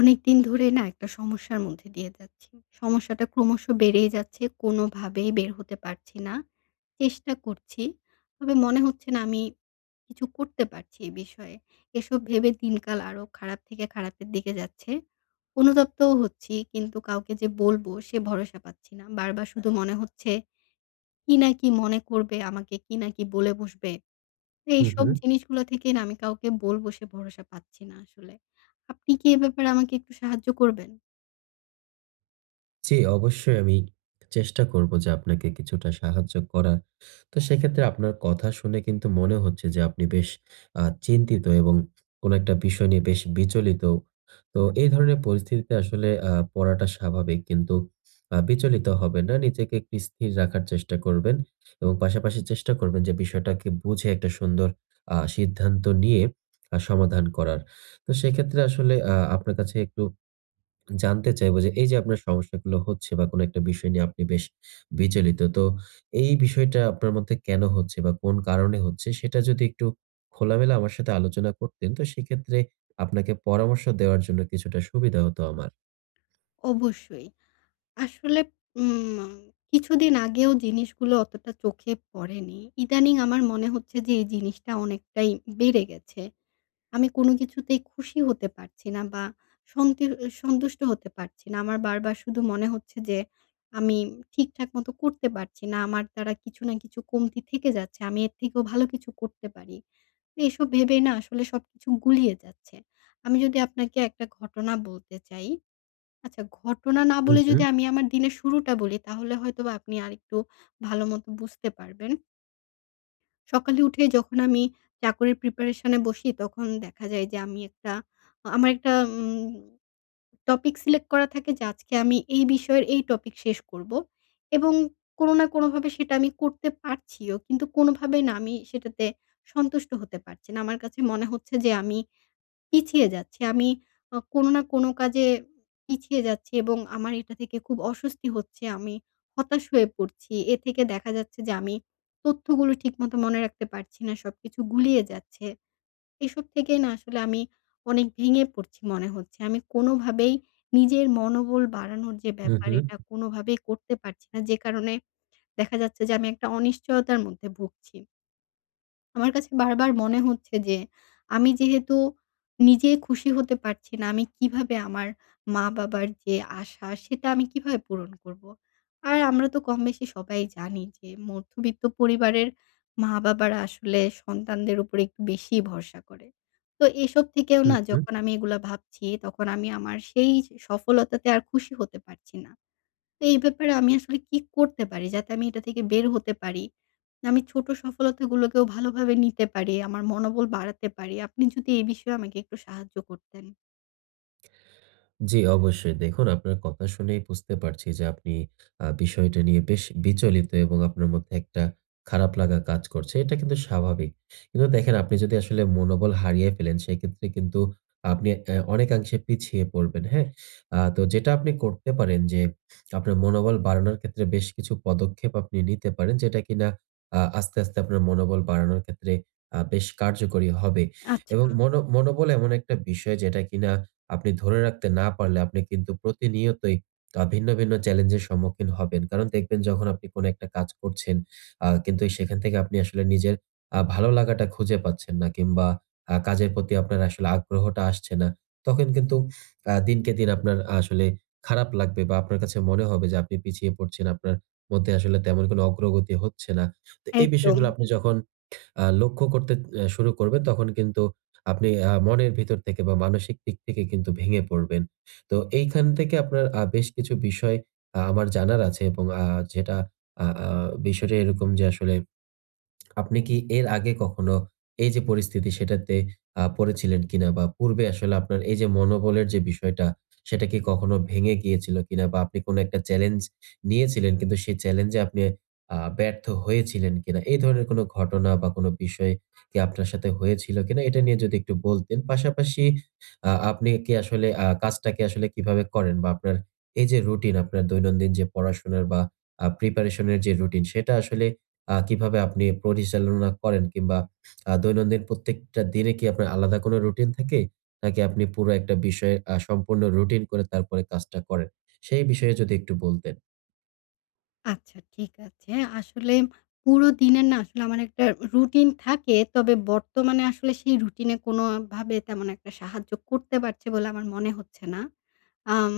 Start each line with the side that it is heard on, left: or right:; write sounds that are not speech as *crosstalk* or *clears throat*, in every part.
left: অনেকদিন ধরে না একটা সমস্যার মধ্যে দিয়ে যাচ্ছি। সমস্যাটা ক্রমশ বেড়েই যাচ্ছে কোনোভাবেই বের হতে পারছি না। চেষ্টা করছি তবে মনে হচ্ছে না আমি কিছু করতে পারছি এই বিষয়ে। এসব ভেবে দিনকাল আরও খারাপ থেকে খারাপের দিকে যাচ্ছে, অনুতপ্তও হচ্ছি, কিন্তু কাউকে যে বলবো সে ভরসা পাচ্ছি না। বারবার শুধু মনে হচ্ছে কী না কী মনে করবে আমাকে কী না কী বলে বসবে।
right: হু,
left: এইসব
right: হু।
left: জিনিসগুলা থেকে না আমি কাউকে বলবো সে ভরসা পাচ্ছি না আসলে। আপনি কি এ ব্যাপারে আমাকে একটু সাহায্য করবেন?
right: জ্বী, অবশ্যই আমি চেষ্টা করব যে আপনাকে কিছুটা সাহায্য করার। তো সেক্ষেত্রে আপনার কথা শুনে কিন্তু মনে হচ্ছে যে আপনি বেশ আ চিন্তিত এবং কোনো একটা বিষয় নিয়ে বেশ বিচলিত। তো এই ধরনের পরিস্থিতিতে আসলে আ পড়াটা স্বাভাবিক কিন্তু আ বিচলিত হবেন না। নিজেকে একটু স্থির রাখার চেষ্টা করবেন এবং পাশাপাশি চেষ্টা করবেন যে বিষয়টাকে বুঝে একটা সুন্দর আ সিদ্ধান্ত নিয়ে আ সমাধান করার। তো সেক্ষেত্রে আসলে আ আপনার কাছে একটু জানতে চাইবো যে, এই যে আপনার সমস্যাগুলো হচ্ছে বা কোনো একটা বিষয় নিয়ে আপনি বেশ বিচলিত। তো এই বিষয়টা আপনার মধ্যে কেনো হচ্ছে বা কোন কারণে হচ্ছে সেটা যদি একটু খোলামেলা আমার সাথে আলোচনা করতেন তো সেক্ষেত্রে আপনাকে পরামর্শ দেওয়ার জন্য কিছুটা সুবিধা হতো আমার।
left: অবশ্যই। আসলে উম কিছুদিন আগেও জিনিসগুলো অতটা চোখে পড়েনি ইদানিং আমার মনে হচ্ছে যে এই জিনিসটা অনেকটাই বেড়ে গেছে। আমি কোনো কিছুতেই খুশি হতে পারছি না বা সঙ্কির অ সন্তুষ্ট হতে পারছি না। আমার বারবার শুধু মনে হচ্ছে যে আমি ঠিকঠাক মতো করতে পারছি না, আমার দ্বারা কিছু না কিছু কমতি থেকে যাচ্ছে আমি এর থেকেও ভালো কিছু করতে পারি। তো এসব ভেবেই না আসলে সবকিছু গুলিয়ে যাচ্ছে। আমি যদি আপনাকে একটা ঘটনা বলতে চাই আচ্ছা ঘটনা না বলে যদি
right: *unintelligible*
left: আমি আমার দিনের শুরুটা বলি তাহলে হয়তো বা আপনি আরেকটু ভালো মতো বুঝতে পারবেন। সকালে উঠে যখন আমি চাকরির প্রিপারেশন-এ বসি তখন দেখা যায় যে আমি একটা আমার একটা উম টপিক সিলেক্ট করা থাকে যে আজকে আমি এই বিষয়ের এই টপিক শেষ করবো। এবং কোনো না কোনোভাবে সেটা আমি করতে পারছিও। কিন্তু কোনোভাবেই না আমি সেটাতে সন্তুষ্ট হতে পারছি না। আমার কাছে মনে হচ্ছে যে আমি পিছিয়ে যাচ্ছি, আমি আ কোনো না কোনো কাজে পিছিয়ে যাচ্ছি এবং আমার এটা থেকে খুব অস্বস্তি হচ্ছে, আমি হতাশ হয়ে পড়ছি। এ থেকে দেখা যাচ্ছে যে আমি তথ্যগুলো ঠিকমতো মনে রাখতে পারছি না, সবকিছু গুলিয়ে যাচ্ছে। এসব থেকেই না আসলে আমি অনেক ভেঙে পড়ছি মনে হচ্ছে, আমি কোনোভাবেই নিজের মনোবল বাড়ানোর যে
right: হুম,
left: ব্যাপার,
right: হুম।
left: এটা কোনোভাবেই করতে পারছি না যে কারণে *smacks lips* দেখা যাচ্ছে যে আমি একটা অনিশ্চয়তার মধ্যে ভুগছি। আমার কাছে বার, বার মনে হচ্ছে যে আমি যেহেতু নিজেই খুশি হতে পারছি না আমি কীভাবে আমার মা-বাবার যে আশা, সেটা আমি কীভাবে পূরণ করবো? আর আমরা তো কমবেশি সবাই জানি যে মধ্যবিত্ত পরিবারের মা-বাবারা আসলে সন্তানদের ওপর একটু বেশিই ভরসা করে। তো এসব থেকেও না
right: হুম, হুম।
left: যখন আমি এগুলো ভাবছি তখন আমি আমার সেই যে সফলতাতে আর খুশি হতে পারছি না। তো এই ব্যাপারে আমি আসলে কি করতে পারি যাতে আমি এটা থেকে বের হতে পারি? যে আমি ছোট সফলতা গুলোকেও ভালোভাবে নিতে পারি, আমার মনোবল বাড়াতে পারি। আপনি যদি এই বিষয়ে আমাকে একটু সাহায্য করতেন।
right: জ্বি অবশ্যই। দেখুন আপনার কথা শুনেই বুঝতে পারছি যে আপনি আ বিষয়টা নিয়ে বেশ বিচলিত এবং আপনার মধ্যে একটা খারাপ লাগা কাজ করছে। এটা কিন্তু স্বাভাবিক। কিন্তু দেখেন আপনি যদি আসলে মনোবল হারিয়ে ফেলেন সেক্ষেত্রে কিন্তু আপনি উম অনেকাংশে পিছিয়ে পড়বেন, হ্যাঁ? আ তো যেটা আপনি করতে পারেন যে আপনার মনোবল বাড়ানোর ক্ষেত্রে বেশ কিছু পদক্ষেপ আপনি নিতে পারেন যেটা কিনা আ আস্তে, আস্তে আপনার মনোবল বাড়ানোর ক্ষেত্রে আ বেশ কার্যকরী হবে। এবং
left: আচ্ছা।
right: মনো মনোবল এমন একটা বিষয় যেটা কিনা আপনি ধরে রাখতে না পারলে আপনি কিন্তু প্রতিনিয়তই আ ভিন্ন, ভিন্ন চ্যালেঞ্জের সম্মুখীন হবেন। কারণ দেখবেন যখন আপনি কোন একটা কাজ করছেন, আ কিন্তু সেখান থেকে আপনি আসলে নিজের আ ভালো লাগাটা খুঁজে পাচ্ছেন না কিংবা আ কাজের প্রতি আপনার আসলে আগ্রহটা আসছে না। তখন কিন্তু আ দিনকে দিন আপনার আসলে খারাপ লাগবে বা আপনার কাছে মনে হবে যে আপনি পিছিয়ে পড়ছেন, আপনার মধ্যে আসলে তেমন কোন অগ্রগতি হচ্ছে না। তো এই বিষয়গুলো
left: একদম।
right: আপনি যখন আ লক্ষ্য করতে অ্যা শুরু করবেন তখন কিন্তু আপনি আ মনের ভিতর থেকে বা মানসিক দিক থেকে কিন্তু ভেঙে পড়বেন। তো এইখান থেকে আপনার আ বেশ কিছু বিষয় আমার জানার আছে। এবং আ যেটা আ আ বিষয়টা এরকম যে আসলে *swallows* আপনি কি এর আগে কখনো এই যে পরিস্থিতি সেটাতে আ পড়েছিলেন কিনা? বা পূর্বে আসলে আপনার এই যে মনোবলের যে বিষয়টা, সেটা কি কখনো ভেঙে গিয়েছিল কিনা বা আপনি কোন একটা challenge নিয়েছিলেন কিন্তু সেই challenge এ আপনি আ ব্যর্থ হয়েছিলেন কিনা? এই ধরনের কোন ঘটনা বা কোন বিষয় কি আপনার সাথে হয়েছিল কিনা এটা নিয়ে যদি একটু বলতেন? পাশাপাশি আ আপনি কি আসলে আ কাজটা কি আসলে কিভাবে করেন বা আপনার এই যে রুটিন আপনার দৈনন্দিন যে পড়াশোনার বা আ প্রিপারেশন এর যে রুটিন, সেটা আসলে আ কিভাবে আপনি পরিচালনা করেন? কিংবা আ দৈনন্দিন প্রত্যেকটা দিনে কি আপনার আলাদা কোন রুটিন থাকে? নাকি আপনি পুরো একটা বিষয়ে আ সম্পূর্ণ রুটিন করে তারপরে কাজটা করেন? সেই বিষয়ে যদি একটু বলতেন?
left: আচ্ছা ঠিক আছে। আসলে পুরো দিনের না আসলে আমার একটা রুটিন থাকে। তবে বর্তমানে আসলে সেই রুটিনে কোনভাবে তেমন একটা সাহায্য করতে পারছে বলে আমার মনে হচ্ছে না। আম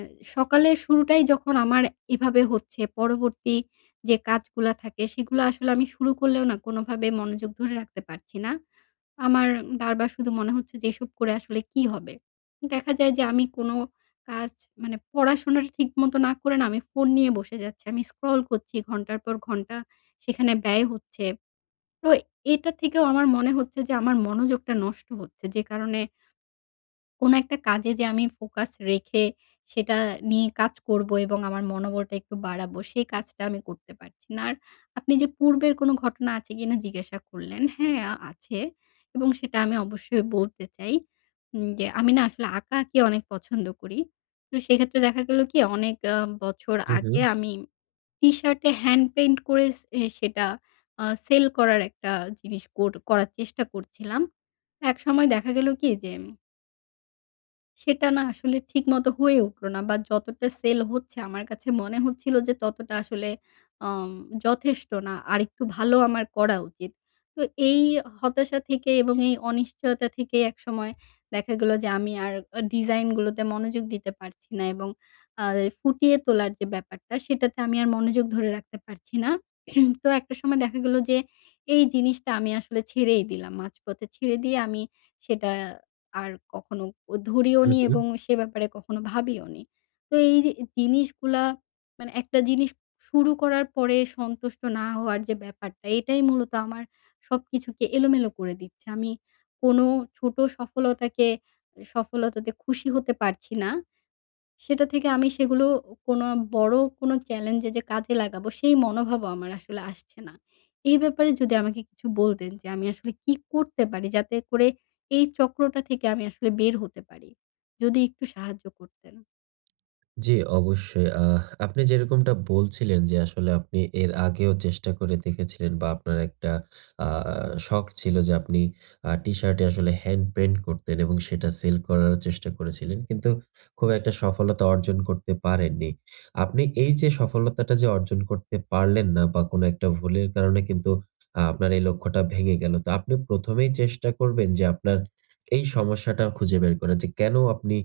left: এ সকালের শুরুটাই যখন আমার এভাবে হচ্ছে পরবর্তী যে কাজগুলো থাকে সেগুলো আসলে আমি শুরু করলেও না কোনভাবে মনোযোগ ধরে রাখতে পারছি না। আমার বার, বার শুধু মনে হচ্ছে যে এসব করে আসলে কি হবে? দেখা যায় যে আমি কোন কাজ মানে পড়াশোনাটা ঠিক মত না করে না আমি ফোন নিয়ে বসে যাচ্ছি। আমি scroll করছি ঘন্টার পর ঘন্টা সেখানে ব্যয় হচ্ছে। তো এটা থেকেও আমার মনে হচ্ছে যে আমার মনোযোগটা নষ্ট হচ্ছে। যে কারণে কোনো একটা কাজে যে আমি ফোকাস রেখে সেটা নিয়ে কাজ করবো এবং আমার মনোবলটা একটু বাড়াবো সেই কাজটা আমি করতে পারছি না। আর আপনি যে পূর্বের কোনো ঘটনা আছে কিনা জিজ্ঞাসা করলেন। হ্যাঁ আছে এবং সেটা আমি অবশ্যই বলতে চাই। উম যে আমি না আসলে আঁকাআঁকি অনেক পছন্দ করি। তো সেক্ষেত্রে দেখা গেল কি অনেক আ বছর
right: হুম,
left: আগে
right: হুম।
left: আমি টিশার্টে হ্যান্ড পেইন্ট করে এ সেটা সেল করার একটা জিনিস কর করার চেষ্টা করছিলাম। একসময় দেখা গেল কি যে সেটা না আসলে ঠিক মত হয়ে উঠল না। বা যতটা সেল হচ্ছে আমার কাছে মনে হচ্ছিল যে ততটা আসলে অম যথেষ্ট না। আরেকটু ভালো আমার করা উচিত। তো এই হতাশা থেকে এবং এই অনিশ্চয়তা থেকে একসময় দেখা গেলো যে আমি আর আ ডিজাইন গুলোতে মনোযোগ দিতে পারছি না। এবং আ এ ফুটিয়ে তোলার যে ব্যাপারটা, সেটাতে আমি আর মনোযোগ ধরে রাখতে পারছি না। *clears throat* তো একটা সময় দেখা গেলো যে এই জিনিসটা আমি আসলে ছেড়েই দিলাম মাঝপথে ছেড়ে দিয়ে আমি সেটা আর কখনো ও ধরিও
right: হু,
left: নি এবং
right: হু।
left: সে ব্যাপারে কখনো ভাবিও নি। তো এই য জিনিসগুলা মানে একটা জিনিস শুরু করার পরে সন্তুষ্ট না হওয়ার যে ব্যাপারটা, এটাই মূলত আমার সবকিছুকে এলোমেলো করে দিচ্ছে। আমি কোনো ছোটো সফলতাকে এ সফলতাতে খুশি হতে পারছি না। সেটা থেকে আমি সেগুলো কোনো বড় কোনো চ্যালেঞ্জে যে কাজে লাগাবো সেই মনোভাবও আমার আসলে আসছে না। এই ব্যাপারে যদি আমাকে কিছু বলতেন? যে আমি আসলে কী করতে পারি যাতে করে এই চক্রটা থেকে আমি আসলে বের হতে পারি? যদি একটু সাহায্য করতেন?
right: জ্বি অবশ্যই, আহ আপনি যেরকমটা বলছিলেন যে আসলে আপনি এর আগেও চেষ্টা করে দেখেছিলেন বা আপনার একটা আ আ শখ ছিল যে আপনি আ টি-শার্ট এ আসলে হ্যান্ড পেইন্ট করতেন এবং সেটা সেল করারও চেষ্টা করেছিলেন। কিন্তু, খুব একটা সফলতা অর্জন করতে পারেননি। আপনি এই যে সফলতাটা যে অর্জন করতে পারলেন না, বা কোনো একটা ভুলের কারণে কিন্তু আপনার এই লক্ষ্যটা ভেঙে গেলো। তো আপনি ১ম এই চেষ্টা করবেন যে আপনার এই সমস্যাটা খুঁজে বের করার। যে কেন আপনি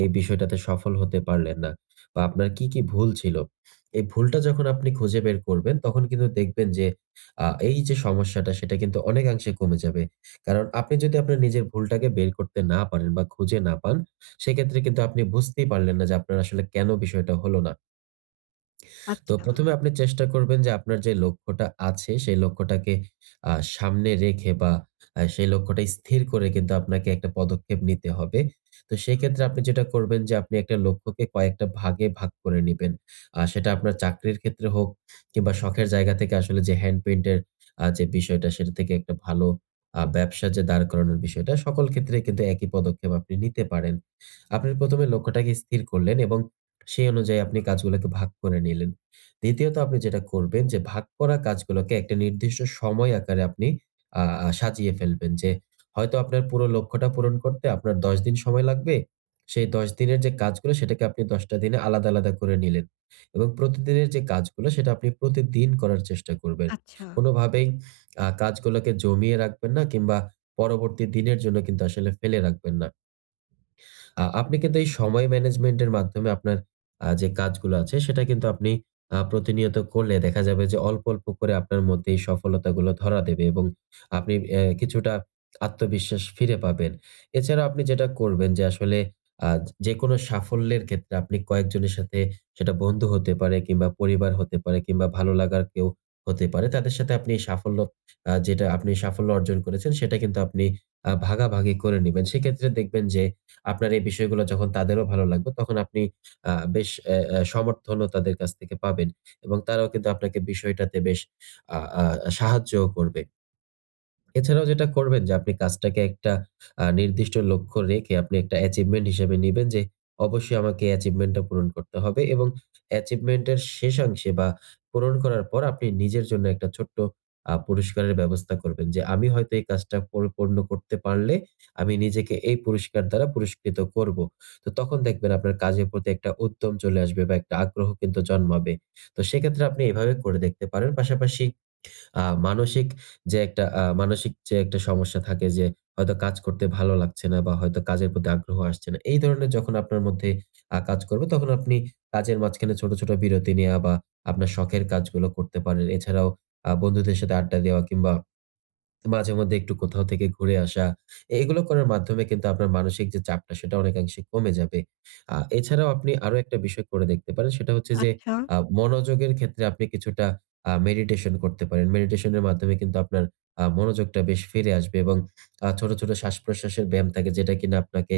right: এই বিষয়টাতে সফল হতে পারলেন না? বা আপনার কি, কি ভুল ছিল? এই ভুলটা যখন আপনি খুঁজে বের করবেন, তখন কিন্তু দেখবেন যে আ এই যে সমস্যাটা, সেটা কিন্তু অনেকাংশে কমে যাবে। কারণ, আপনি যদি আপনার নিজের ভুলটাকে বের করতে না পারেন বা খুঁজে না পান, সেক্ষেত্রে কিন্তু আপনি বুঝতেই পারলেন না যে আপনার আসলে কেন বিষয়টা হল না। তো
left: আচ্ছা।
right: ১ম এ আপনি চেষ্টা করবেন যে আপনার যে লক্ষ্যটা আছে, সেই লক্ষ্যটাকে আ সামনে রেখে বা আ সেই লক্ষ্যটা স্থির করে কিন্তু আপনাকে একটা পদক্ষেপ নিতে হবে। তো সেক্ষেত্রে আপনি যেটা করবেন যে আপনি একটা লক্ষ্যকে কয়েকটা ভাগে ভাগ করে নিবেন। আ সেটা আপনার চাকরির ক্ষেত্রে হোক, কিংবা শখের জায়গা থেকে আসলে যে হ্যান্ড পেইন্ট এর আ যে বিষয়টা সেটা থেকে একটা ভালো আ ব্যবসা যে দাঁড় করানোর বিষয়টা, সকল ক্ষেত্রেই কিন্তু একই পদক্ষেপ আপনি নিতে পারেন। আপনি ১ম এ লক্ষ্যটাকে স্থির করলেন এবং সেই অনুযায়ী আপনি কাজগুলোকে ভাগ করে নিলেন। দ্বিতীয়ত আপনি যেটা করবেন যে ভাগ করা কাজগুলোকে একটা নির্দিষ্ট সময় আকারে আপনি আ আ সাজিয়ে ফেলবেন যে হয়তো আপনার পুরো লক্ষ্যটা পূরণ করতে আপনার ১০ দিন সময় লাগবে। সেই ১০ দিনের যে কাজগুলো, সেটাকে আপনি ১০ টা দিনে আলাদা, আলাদা করে নিলেন। এবং প্রতিদিনের যে কাজগুলো সেটা আপনি প্রতিদিন করার চেষ্টা করবেন।
left: আচ্ছা।
right: কোনো ভাবেই আ কাজ গুলোকে জমিয়ে রাখবেন না কিংবা পরবর্তী দিনের জন্য কিন্তু আসলে ফেলে রাখবেন না। আ আপনি কিন্তু এই সময় ম্যানেজমেন্ট এর মাধ্যমে আপনার আ যে কাজগুলো আছে, সেটা কিন্তু আপনি আ প্রতিনিয়ত করলে দেখা যাবে যে অল্প, অল্প করে আপনার মধ্যে এই সফলতা গুলো ধরা দেবে এবং আপনি অ্যা কিছুটা আত্মবিশ্বাস ফিরে পাবেন। এছাড়াও আপনি যেটা করবেন যে আসলে আ যেকোনো সাফল্যের ক্ষেত্রে আপনি কয়েকজনের সাথে, সেটা বন্ধু হতে পারে কিংবা পরিবার হতে পারে কিংবা ভালো লাগার কেউ হতে পারে, তাদের সাথে আপনি এই সাফল্য আ যেটা আপনি সাফল্য অর্জন করেছেন, সেটা কিন্তু আপনি আ ভাগাভাগি করে নিবেন। সেইক্ষেত্রে দেখবেন যে আপনার এই বিষয়গুলা যখন তাদেরও ভালো লাগবে তখন আপনি আ বেশ অ্যা অ্যা সমর্থনও তাদের কাছ থেকে পাবেন। এবং তারাও কিন্তু আপনাকে বিষয়টাতে বেশ আ আ সাহায্যও করবে। এছাড়াও যেটা করবেন যে আপনি কাজটাকে একটা আ নির্দিষ্ট লক্ষ্য রেখে আপনি একটা achievement হিসেবে নিবেন যে অবশ্যই আমাকে achievement টা পূরণ করতে হবে এবং achievement এর শেষাংশে বা পূরণ করার পর আপনি নিজের জন্য একটা ছোট্ট আ পুরস্কারের ব্যবস্থা করবেন। যে আমি হয়তো এই কাজটা পরিপূর্ণ করতে পারলে আমি নিজেকে এই পুরস্কার দ্বারা পুরস্কৃত করব। তো তখন দেখবেন আপনার কাজের প্রতি একটা উদ্যম চলে আসবে বা একটা আগ্রহ কিন্তু জন্মাবে। তো সেক্ষেত্রে আপনি এভাবে করে দেখতে পারেন। পাশাপাশি আ মানসিক যে একটা আ মানসিক যে একটা সমস্যা থাকে যে হয়তো কাজ করতে ভালো লাগছে না বা হয়তো কাজের প্রতি আগ্রহ আসছে না। এই ধরনের যখন আপনার মধ্যে আ কাজ করবে, তখন আপনি কাজের মাঝখানে ছোট, ছোট বিরতি নেয়া বা আপনার শখের কাজগুলো করতে পারেন। এছাড়াও আ বন্ধুদের সাথে আড্ডা দেওয়া কিংবা মাঝে মধ্যে একটু কোথাও থেকে ঘুরে আসা। এ এগুলো করার মাধ্যমে কিন্তু আপনার মানসিক যে চাপটা সেটা অনেকাংশে কমে যাবে। আ এছাড়াও আপনি আরো একটা বিষয় করে দেখতে পারেন। সেটা হচ্ছে যে
left: আচ্ছা।
right: আ মনোযোগের ক্ষেত্রে আপনি কিছুটা আ মেডিটেশন করতে পারেন। মেডিটেশন এর মাধ্যমে কিন্তু আপনার আ মনোযোগটা বেশ ফিরে আসবে এবং আ ছোট, ছোট শ্বাসপ্রশ্বাসের ব্যায়াম থাকে যেটা কিনা আপনাকে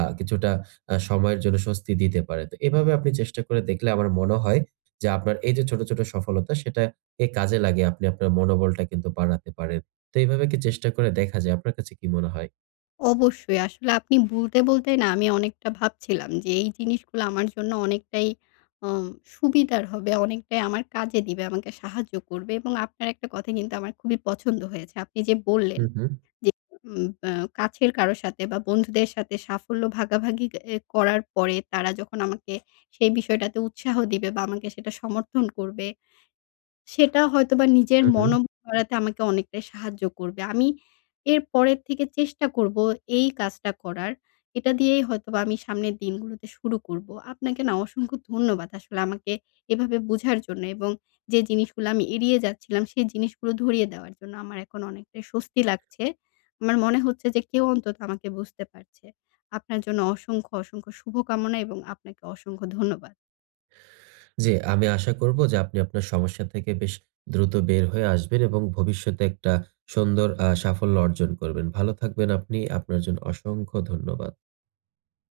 right: আ কিছুটা আ সময়ের জন্য স্বস্তি দিতে পারে। তো এভাবে আপনি চেষ্টা করে দেখলে আমার মনে হয় যে আপনার এই যে ছোট, ছোট সফলতা সেটাকে কাজে লাগিয়ে আপনি আপনার মনোবলটা কিন্তু বাড়াতে পারেন। তো এইভাবে কি চেষ্টা করে দেখা যায়? আপনার কাছে কি মনে হয়?
left: অবশ্যই। আসলে আপনি বলতে, বলতে না আমি অনেকটা ভাবছিলাম যে এই জিনিসগুলা আমার জন্য অনেকটাই আ সুবিধার হবে, অনেকটাই আমার কাজে দিবে, আমাকে সাহায্য করবে এবং আপনার একটা কথা কিন্তু আমার খুবই পছন্দ হয়েছে। আপনি যে বললেন
right: হু, হু।
left: যে উম অ্যা কাছের কারো সাথে বা বন্ধুদের সাথে সাফল্য ভাগাভাগি এ করার পরে তারা যখন আমাকে সেই বিষয়টাতে উৎসাহ দিবে বা আমাকে সেটা সমর্থন করবে, সেটা হয়তোবা নিজের
right: হু, হু।
left: মনো বাড়াতে আমাকে অনেকটাই সাহায্য করবে। আমি এর পরের থেকে চেষ্টা করব এই কাজটা করার। এটা দিয়েই হয়তোবা আমি সামনের দিনগুলোতে শুরু করব। আপনাকে না অসংখ্য ধন্যবাদ আসলে আমাকে এভাবে বুঝার জন্য এবং যে জিনিসগুলা আমি এড়িয়ে যাচ্ছিলাম, সেই জিনিসগুলো ধরিয়ে দেওয়ার জন্য। আমার এখন অনেকটাই স্বস্তি লাগছে। আমার মনে হচ্ছে যে কেউ অন্তত আমাকে বুঝতে পারছে। আপনার জন্য অসংখ্য, অসংখ্য শুভকামনা এবং আপনাকে অসংখ্য ধন্যবাদ।
right: জ্বী, আমি আশা করব যে আপনি আপনার সমস্যা থেকে বেশ দ্রুত বের হয়ে আসবেন এবং ভবিষ্যতে একটা সুন্দর আ সাফল্য অর্জন করবেন। ভালো থাকবেন আপনি, আপনার জন্য অসংখ্য ধন্যবাদ।